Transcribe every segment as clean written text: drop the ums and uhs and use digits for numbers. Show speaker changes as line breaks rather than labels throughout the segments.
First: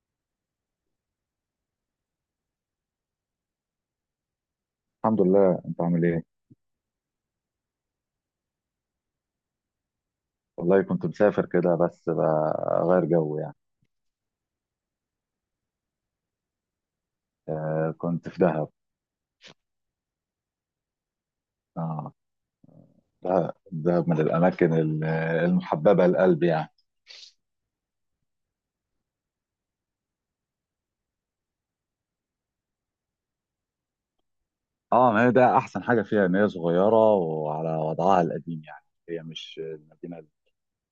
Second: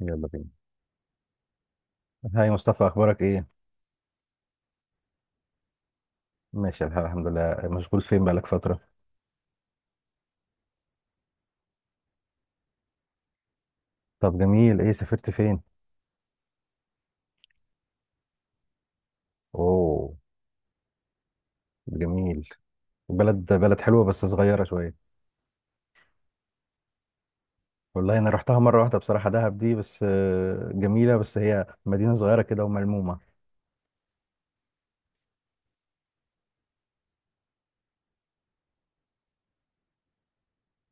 يلا بينا. هاي مصطفى، اخبارك ايه؟
الحمد لله، انت عامل ايه؟
ماشي الحال، الحمد لله. مشغول فين بقالك فترة؟
والله كنت مسافر كده، بس بغير جو يعني.
طب جميل، ايه سافرت فين؟
آه، كنت في دهب.
اوه.
اه.
جميل. بلد
دهب،
بلد حلوة
دهب من
بس صغيرة
الاماكن
شوية.
المحببه للقلب يعني.
والله انا رحتها مرة واحدة بصراحة، دهب دي بس جميلة، بس هي مدينة صغيرة كده وملمومة.
اه، ما هي ده احسن حاجه فيها ان هي صغيره وعلى وضعها القديم، يعني هي مش المدينه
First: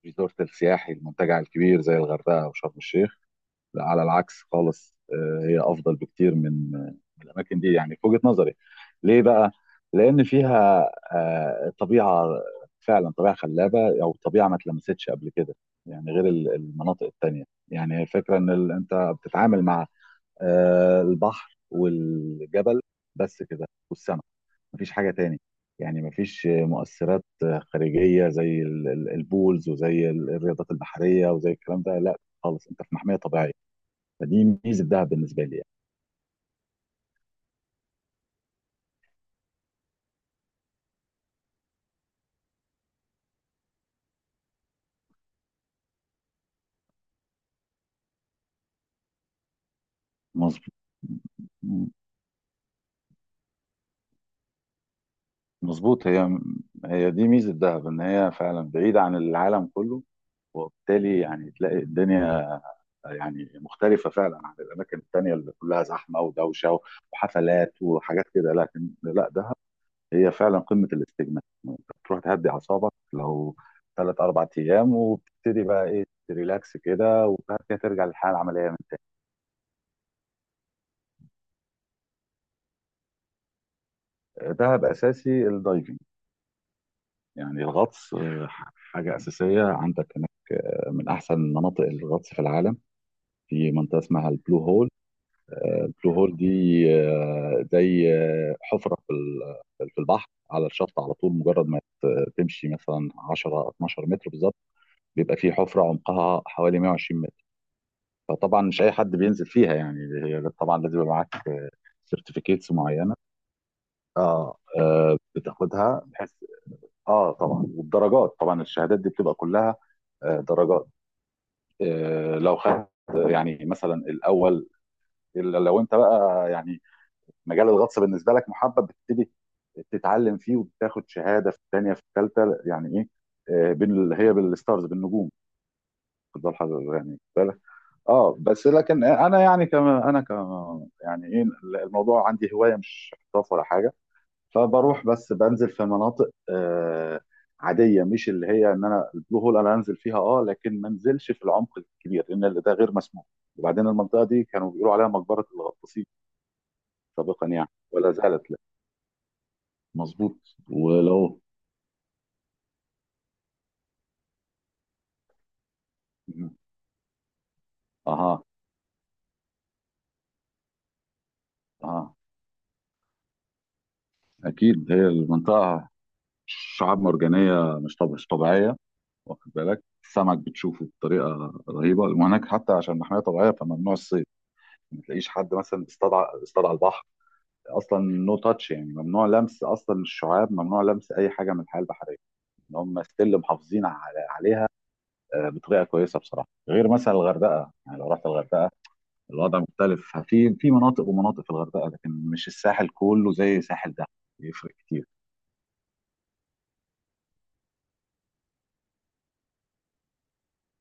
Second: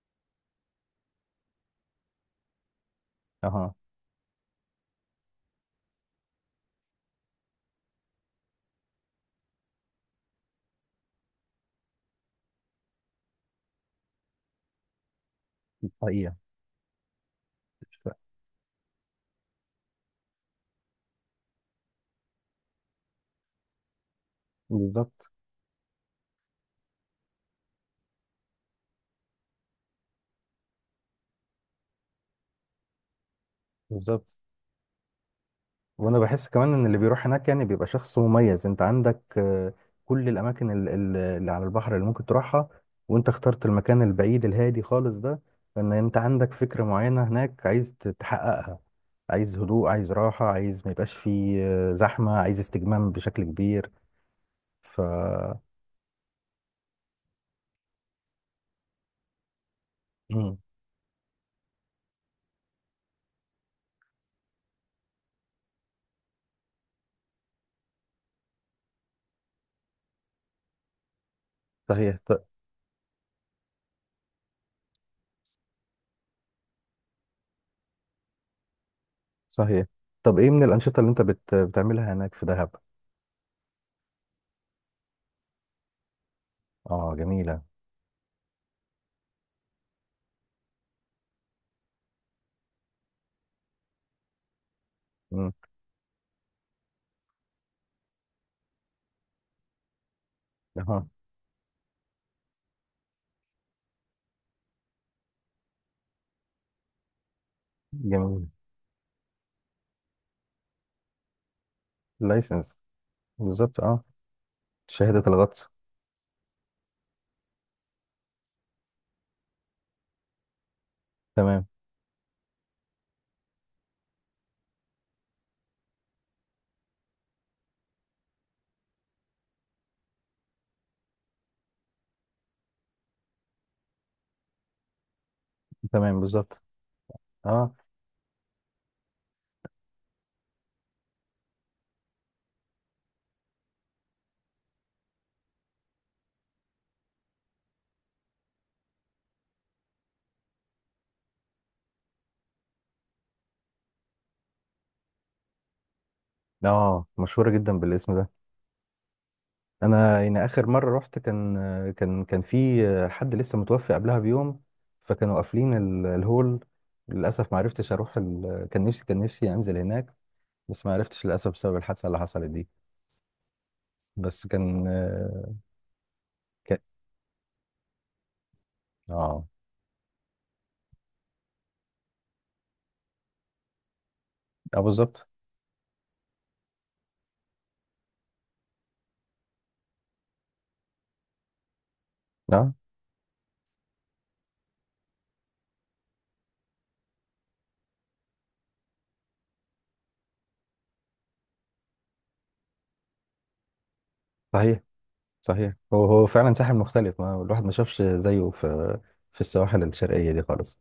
الريزورت السياحي، المنتجع الكبير زي الغردقه وشرم الشيخ.
اها.
لا، على العكس خالص. هي افضل بكتير من الاماكن دي يعني، في وجهة نظري. ليه بقى؟ لان فيها طبيعة، فعلا طبيعة خلابة، او طبيعة ما اتلمستش قبل كده. يعني غير
حقيقة.
المناطق التانية. يعني هي الفكرة ان انت بتتعامل مع البحر والجبل، بس كده، والسماء. مفيش حاجة
بالظبط.
تاني، يعني مفيش مؤثرات خارجية زي البولز، وزي الرياضات البحرية، وزي الكلام ده. لا خالص، انت في محمية طبيعية.
بالظبط.
فدي ميزه الذهب بالنسبه لي يعني.
وانا بحس كمان ان اللي بيروح هناك يعني بيبقى شخص مميز. انت عندك كل الاماكن اللي على البحر اللي ممكن تروحها، وانت اخترت المكان البعيد الهادي خالص ده، لان انت عندك فكرة معينة هناك عايز تحققها. عايز هدوء، عايز راحة،
مظبوط.
عايز ما يبقاش فيه زحمة، عايز استجمام بشكل كبير. ف
مظبوط. هي دي ميزة دهب، ان هي فعلا بعيدة عن العالم كله.
مم.
وبالتالي يعني تلاقي الدنيا يعني مختلفة فعلا عن الأماكن التانية اللي كلها زحمة ودوشة وحفلات وحاجات كده. لكن لا، دهب هي فعلا قمة الاستجمام. أنت
صحيح.
بتروح تهدي أعصابك لو ثلاث أربع أيام، وبتبتدي بقى إيه، تريلاكس كده، وبعد كده ترجع للحياة العملية. من
صحيح. طب ايه من الانشطة اللي انت بتعملها هناك في دهب؟
تاني، دهب أساسي الدايفنج،
اه جميلة.
يعني الغطس. حاجة أساسية عندك هناك، من أحسن مناطق الغطس في العالم. في منطقة اسمها البلو هول.
مم.
البلو هول دي زي حفرة في في البحر، على الشط
اها.
على طول مجرد ما تمشي مثلا 10 12 متر بالظبط، بيبقى في حفرة عمقها حوالي 120 متر.
جميل.
فطبعا مش أي حد بينزل فيها يعني. هي طبعا لازم يبقى معاك
لايسنس.
سيرتيفيكيتس معينة.
بالظبط، اه.
اه،
شهادة الغطس.
بتاخدها بحيث. اه طبعا، والدرجات طبعا، الشهادات دي بتبقى كلها درجات.
تمام.
لو خدت، يعني مثلا الاول، إلا لو انت بقى يعني مجال الغطس بالنسبه لك محبب، بتبتدي تتعلم فيه وبتاخد شهاده في الثانيه، في الثالثه، يعني ايه، بين هي بالستارز، بالنجوم.
تمام. بالظبط،
تفضل حضرتك يعني، خد بالك.
اه.
اه، بس لكن انا يعني، كما انا كما يعني ايه، الموضوع عندي هوايه مش احتراف ولا حاجه. فبروح بس بنزل في مناطق عاديه، مش اللي هي ان انا البلو هول انا انزل فيها، اه، لكن ما انزلش في العمق الكبير لان ده غير مسموح. وبعدين المنطقه دي كانوا بيقولوا عليها مقبره الغطاسين
اه
سابقا،
مشهورة
يعني
جدا
ولا
بالاسم ده.
زالت لا.
انا
مظبوط
يعني اخر مرة رحت
ولو.
كان في حد لسه متوفي قبلها بيوم، فكانوا قافلين الهول. للاسف ما عرفتش اروح
اها،
كان نفسي انزل هناك، بس ما عرفتش للاسف بسبب الحادثة
اها،
اللي حصلت دي. بس كان
اكيد. هي المنطقه
كان
شعاب مرجانيه مش طبيعيه،
اه.
واخد بالك؟ السمك بتشوفه بطريقه رهيبه، وهناك حتى عشان محميه طبيعيه، فممنوع الصيد.
اه
ما تلاقيش
بالظبط.
حد مثلا بيصطاد على البحر، اصلا نو تاتش، يعني ممنوع لمس اصلا الشعاب، ممنوع لمس اي حاجه من الحياه البحريه.
اه
ان هم ستيل محافظين عليها بطريقه كويسه بصراحه. غير مثلا الغردقه، يعني لو رحت الغردقه، الوضع مختلف، في مناطق ومناطق في الغردقه، لكن مش الساحل كله زي ساحل ده، يفرق
صحيح.
كتير.
صحيح، هو هو فعلا ساحل مختلف، ما الواحد ما شافش زيه في السواحل الشرقية دي خالص.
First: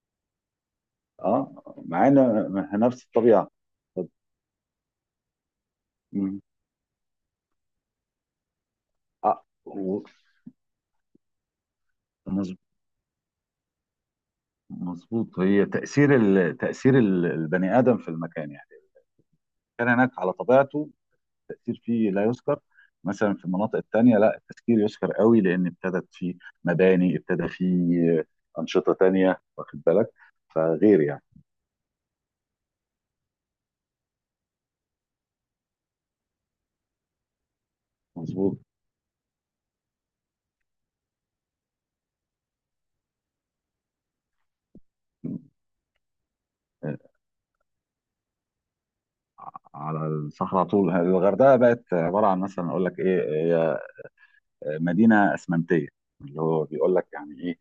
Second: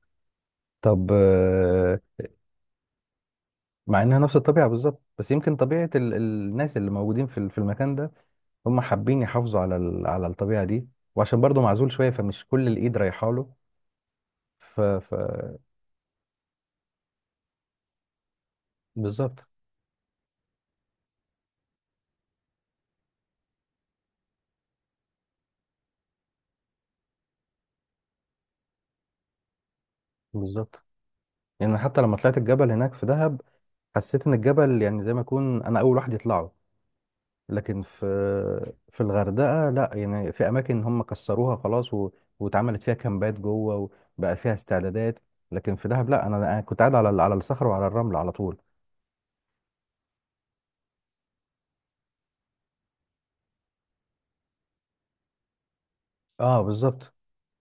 طب،
اه، معانا نفس الطبيعه.
مع
طب-
انها نفس الطبيعه بالظبط، بس يمكن طبيعه
مم.
الناس اللي موجودين في في المكان ده، هم حابين
اه،
يحافظوا على على الطبيعه دي، وعشان برضه معزول شويه فمش
مظ-
كل الايد رايحه له. ف ف
مظبوط. هي تاثير البني ادم في المكان، يعني
بالظبط.
كان هناك على طبيعته، التأثير فيه لا يذكر. مثلا في المناطق التانية، لا، التسكير يذكر قوي، لأن ابتدت فيه مباني، ابتدى فيه أنشطة تانية، واخد بالك؟
بالظبط.
فغير يعني.
يعني حتى لما طلعت الجبل هناك في دهب حسيت ان الجبل يعني زي ما اكون انا اول واحد يطلعه، لكن في
مظبوط.
في الغردقه لا، يعني في اماكن هم كسروها خلاص واتعملت فيها كامبات جوه وبقى فيها استعدادات. لكن في دهب لا، انا كنت قاعد على على الصخر وعلى الرمل على طول.
على الصحراء على طول. الغردقة بقت عبارة عن، مثلا أقول لك إيه، هي مدينة أسمنتية، اللي
اه
هو بيقول لك
بالظبط.
يعني إيه،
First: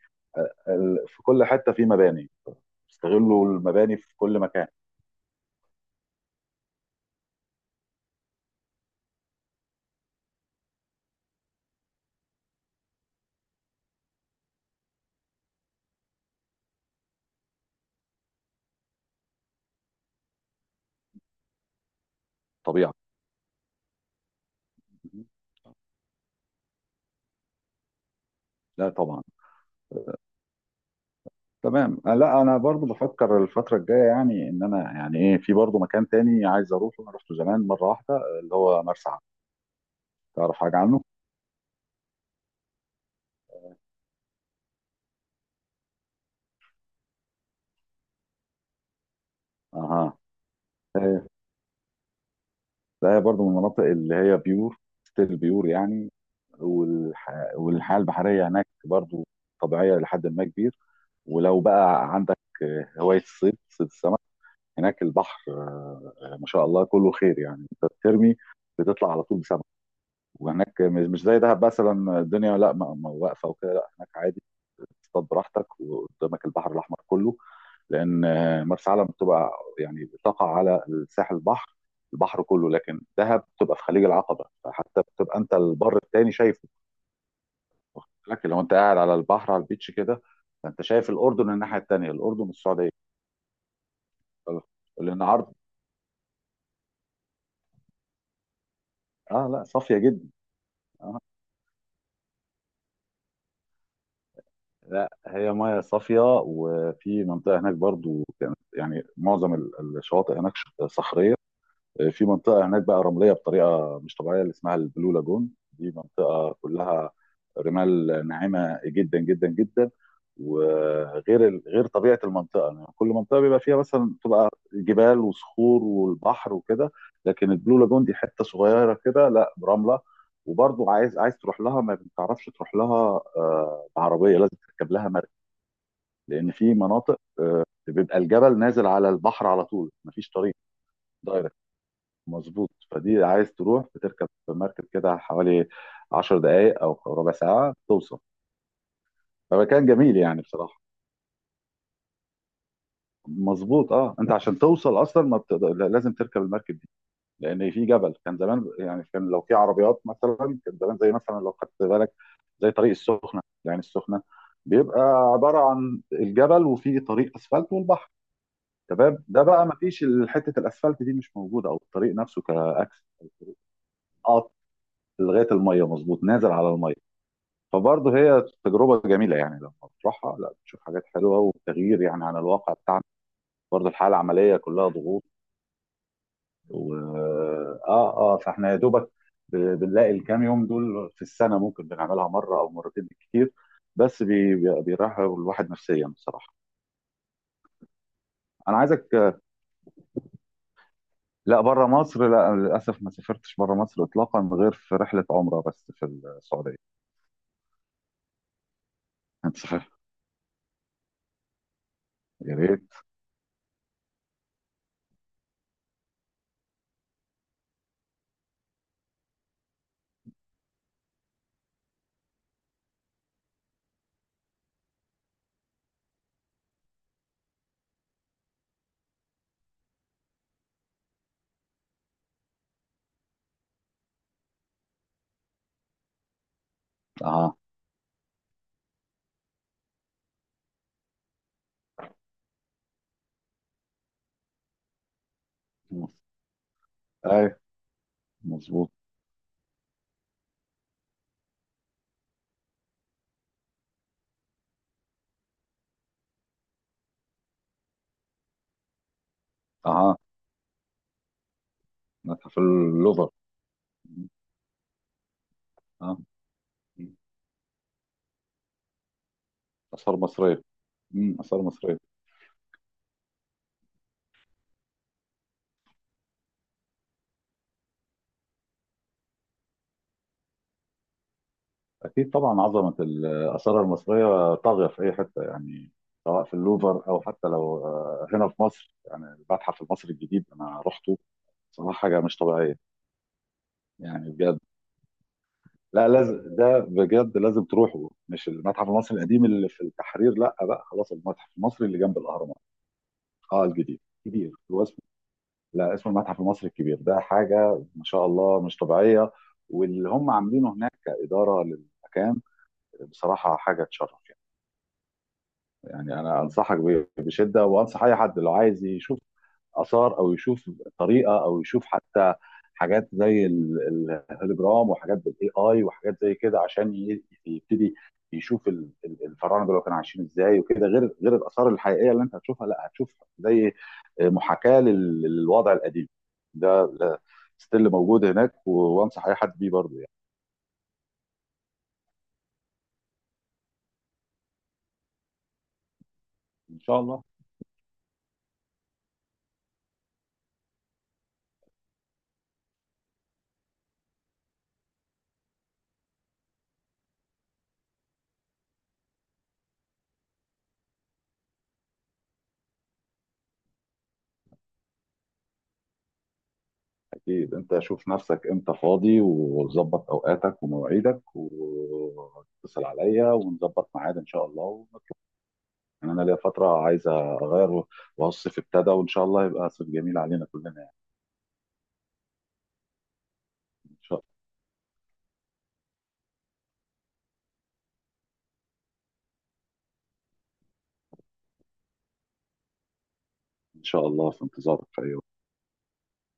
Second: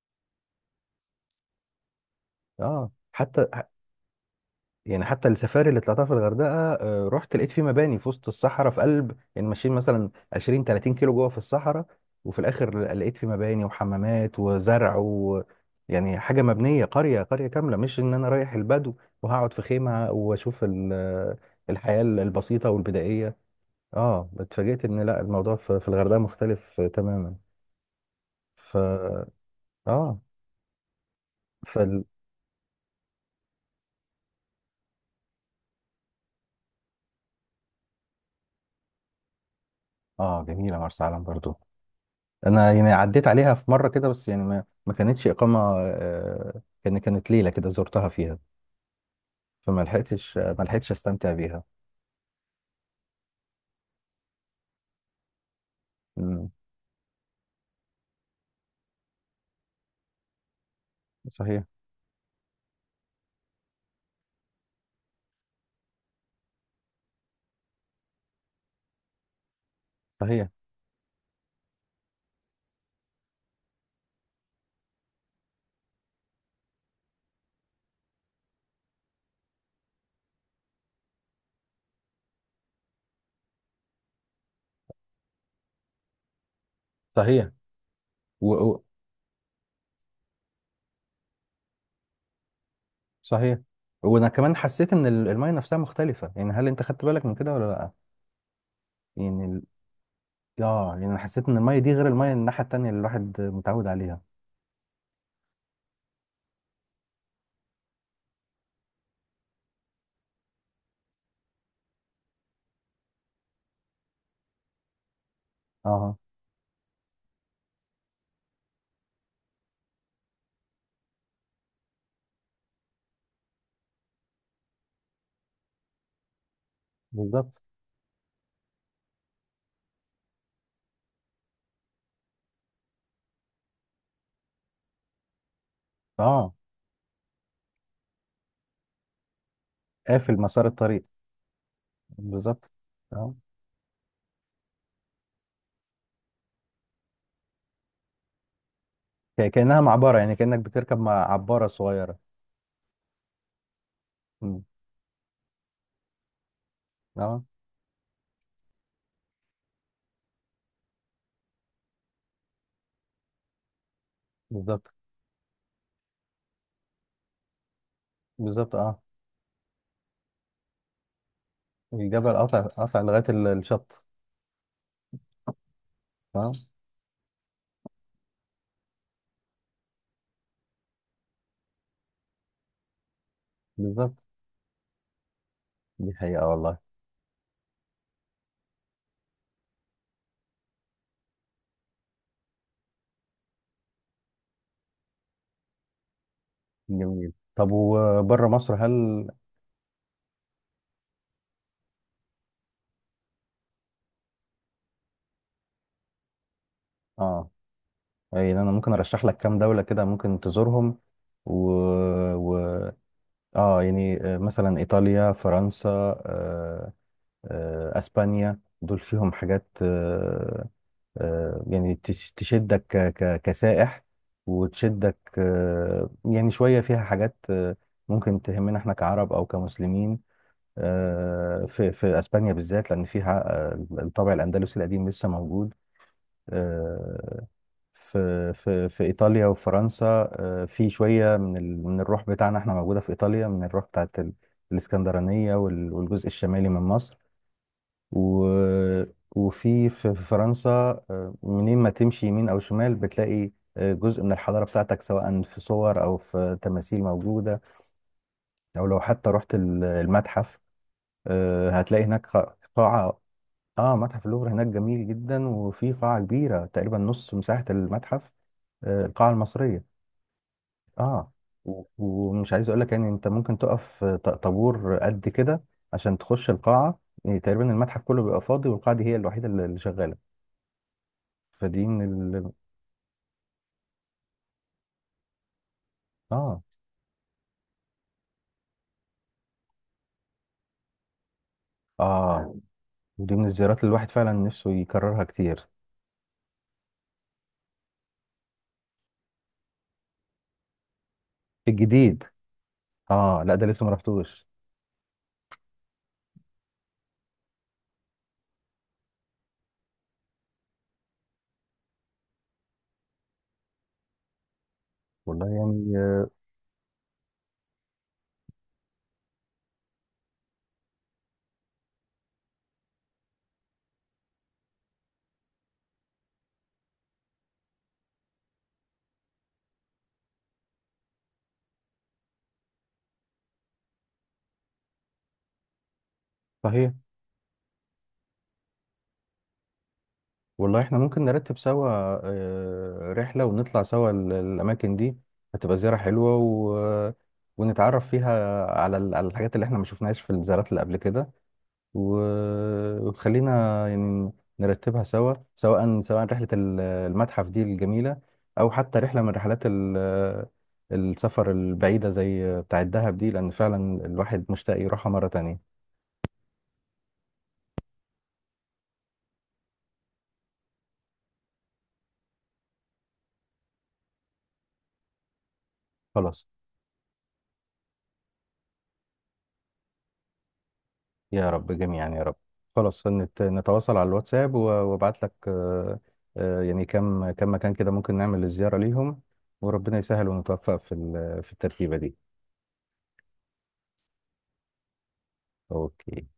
في كل حتة في مباني،
اه
استغلوا المباني في كل مكان.
يعني حتى السفاري اللي طلعتها في الغردقه، رحت لقيت في مباني في وسط الصحراء، في قلب يعني ماشيين مثلا 20 30 كيلو جوه في الصحراء، وفي الاخر لقيت في مباني وحمامات وزرع يعني حاجه مبنيه، قريه قريه كامله، مش ان انا رايح البدو وهقعد في خيمه واشوف الحياه البسيطه
طبيعة.
والبدائيه. اه اتفاجئت ان لا، الموضوع في الغردقه مختلف تماما. ف
لا طبعا.
اه.
تمام.
فال
لا، انا برضو بفكر الفتره الجايه، يعني ان انا يعني ايه، في برضو مكان تاني عايز اروحه، انا رحته زمان مره واحده، اللي هو مرسى علم.
اه
تعرف حاجه
جميله،
عنه؟
مرسى علم برضو انا يعني عديت عليها في مره كده، بس يعني ما كانتش اقامه. كانت ليله كده زرتها فيها، فما
اها.
لحقتش ما لحقتش
إيه،
استمتع بيها.
ده برضو من المناطق اللي هي بيور، ستيل بيور يعني.
مم.
والح... والحياه البحريه هناك برضو طبيعيه لحد ما كبير. ولو
صحيح.
بقى عندك هوايه الصيد، صيد السمك، هناك البحر، ما شاء الله كله خير، يعني انت بترمي بتطلع على طول بسمك.
صحيح.
وهناك مش زي دهب مثلا، الدنيا لا، ما واقفه وكده، لا هناك عادي تصطاد براحتك، وقدامك البحر الاحمر كله. لان مرسى علم بتبقى يعني بتقع على الساحل، البحر، البحر كله. لكن دهب بتبقى في خليج العقبه، فحتى بتبقى انت البر التاني شايفه،
صحيح.
لكن
و...
لو انت
و...
قاعد على البحر على البيتش كده، فانت شايف الاردن، الناحيه التانيه، الاردن والسعوديه.
صحيح، وانا كمان حسيت ان
لان
الميه
عرض.
نفسها مختلفه، يعني هل انت خدت بالك من كده ولا لا؟ يعني
اه، لا صافيه جدا.
اه يعني انا
اه،
حسيت ان الميه دي غير الميه الناحيه التانيه اللي الواحد متعود عليها.
لا هي ميه صافيه. وفي منطقه هناك برضو كانت يعني، معظم الشواطئ هناك صخريه، في منطقه هناك بقى رمليه بطريقه مش طبيعيه، اللي اسمها البلو لاجون، دي
اه
منطقه كلها رمال ناعمه جدا جدا جدا. وغير غير طبيعه المنطقه، يعني كل منطقه بيبقى فيها مثلا، تبقى جبال وصخور والبحر وكده، لكن
بالظبط.
البلو لاجون دي حته صغيره كده، لا رمله. وبرضه عايز تروح لها، ما بتعرفش تروح لها بعربيه، لازم تركب لها مركب، لان
اه،
في مناطق بيبقى الجبل نازل على البحر على طول، مفيش
قافل
طريق
مسار الطريق.
دايركت. مظبوط.
بالظبط،
فدي
اه
عايز تروح، بتركب مركب كده حوالي 10 دقائق او ربع ساعه توصل.
كانها
فمكان جميل
معبره، يعني
يعني
كانك
بصراحه.
بتركب مع عباره صغيره.
مظبوط. اه، انت عشان
مم.
توصل اصلا ما بتقدر، لازم تركب المركب دي،
اه
لان في جبل. كان زمان يعني، كان لو في عربيات مثلا، كان زمان، زي مثلا لو خدت بالك، زي طريق السخنه، يعني السخنه
بالظبط.
بيبقى عباره عن الجبل، وفيه طريق اسفلت والبحر.
بالظبط، اه
تمام، ده بقى ما فيش، حته الاسفلت دي مش موجوده، او الطريق
الجبل
نفسه
قطع قطع
كاكس،
لغاية الشط.
قط لغايه الميه، مظبوط، نازل
تمام.
على الميه. فبرضه هي تجربة جميلة يعني لما بتروحها، لا بتشوف حاجات حلوة وتغيير يعني عن الواقع بتاعنا، برضه
بالظبط،
الحالة العملية كلها ضغوط.
دي حقيقة والله.
و اه، اه، فاحنا يا دوبك بنلاقي الكام يوم دول في السنة، ممكن بنعملها مرة أو مرتين بالكتير، بس بيريح الواحد نفسيا بصراحة.
جميل، طب وبره مصر
أنا عايزك. لا بره مصر، لا للأسف ما سافرتش بره مصر إطلاقا، غير في رحلة عمرة بس في السعودية.
اه يعني انا ممكن ارشح لك
أنت
كام دولة
صحيح.
كده ممكن تزورهم. و...
يا
و...
ريت.
اه يعني مثلا ايطاليا، فرنسا، آه، اسبانيا، دول فيهم حاجات يعني تشدك كسائح، وتشدك يعني شوية، فيها حاجات ممكن تهمنا احنا كعرب او كمسلمين. في اسبانيا بالذات لان فيها الطابع الاندلسي القديم لسه موجود. آه،
أها.
في ايطاليا وفرنسا، في شويه من من الروح بتاعنا احنا موجوده في ايطاليا، من الروح بتاعت الاسكندرانيه والجزء الشمالي من مصر.
أي.
و...
مظبوط.
وفي في فرنسا، منين ما تمشي يمين أو شمال بتلاقي جزء من الحضارة بتاعتك، سواء في صور أو في تماثيل موجودة، أو لو حتى رحت
أها.
المتحف. هتلاقي هناك
متحف
قاعة. آه، متحف
اللوفر.
اللوفر هناك جميل جدا، وفي قاعة كبيرة تقريبا
مم.
نص مساحة المتحف، القاعة المصرية.
آثار مصرية.
آه،
آثار مصرية.
ومش عايز أقول لك يعني، أنت ممكن تقف طابور قد كده عشان تخش القاعة. يعني تقريبا المتحف كله بيبقى فاضي، والقاعة دي هي الوحيدة اللي شغالة. فدي
أكيد
من
طبعا، عظمة الآثار المصرية طاغية في أي حتة، يعني سواء في
اه.
اللوفر أو حتى لو هنا في مصر، يعني المتحف المصري الجديد أنا رحته، صراحة حاجة مش
اه
طبيعية
ودي من الزيارات اللي الواحد
يعني،
فعلا
بجد.
نفسه يكررها كتير.
لا لازم، ده بجد لازم تروحوا، مش المتحف المصري القديم اللي في التحرير، لا بقى خلاص، المتحف المصري اللي جنب
الجديد؟
الأهرامات.
اه لا
اه،
ده لسه ما
الجديد.
رحتوش.
كبير، هو اسمه، لا، اسمه المتحف المصري الكبير، ده حاجة ما شاء الله مش طبيعية. واللي هم عاملينه هناك كإدارة للمكان، بصراحه حاجه تشرف يعني.
والله يعني
يعني انا انصحك بشده، وانصح اي حد لو عايز يشوف اثار، او يشوف طريقه، او يشوف حتى حاجات زي الهولوجرام، وحاجات بالاي اي، وحاجات زي كده، عشان يبتدي يشوف الفراعنه دول كانوا عايشين ازاي وكده، غير الاثار الحقيقيه اللي انت هتشوفها، لا هتشوف زي محاكاه للوضع القديم ده،
صحيح.
ستيل موجود هناك. وانصح اي حد بيه برضه يعني.
والله احنا ممكن نرتب سوا رحلة ونطلع سوا الأماكن دي، هتبقى زيارة حلوة و...
ان شاء
آه،
الله.
ونتعرف فيها على على الحاجات اللي احنا ما شفناهاش في الزيارات اللي قبل كده. وخلينا يعني نرتبها سوا، سواء رحلة المتحف دي الجميلة، أو حتى رحلة من رحلات السفر البعيدة زي بتاع الدهب دي، لأن فعلا الواحد مشتاق يروحها مرة تانية.
أكيد، أنت شوف نفسك إمتى فاضي، وظبط أوقاتك ومواعيدك، واتصل عليا ونظبط ميعاد إن شاء الله ونطلع. يعني أنا ليا
خلاص.
فترة عايز أغير، وهو الصيف ابتدى، وإن شاء الله يبقى صيف جميل علينا كلنا يعني.
يا رب جميعا، يا رب. خلاص، نتواصل
إن
على
شاء
الواتساب، وابعت لك يعني كم مكان كده ممكن نعمل الزيارة ليهم، وربنا يسهل ونتوفق في في الترتيبة دي.
إن شاء الله، في انتظارك في أي وقت.
أوكي.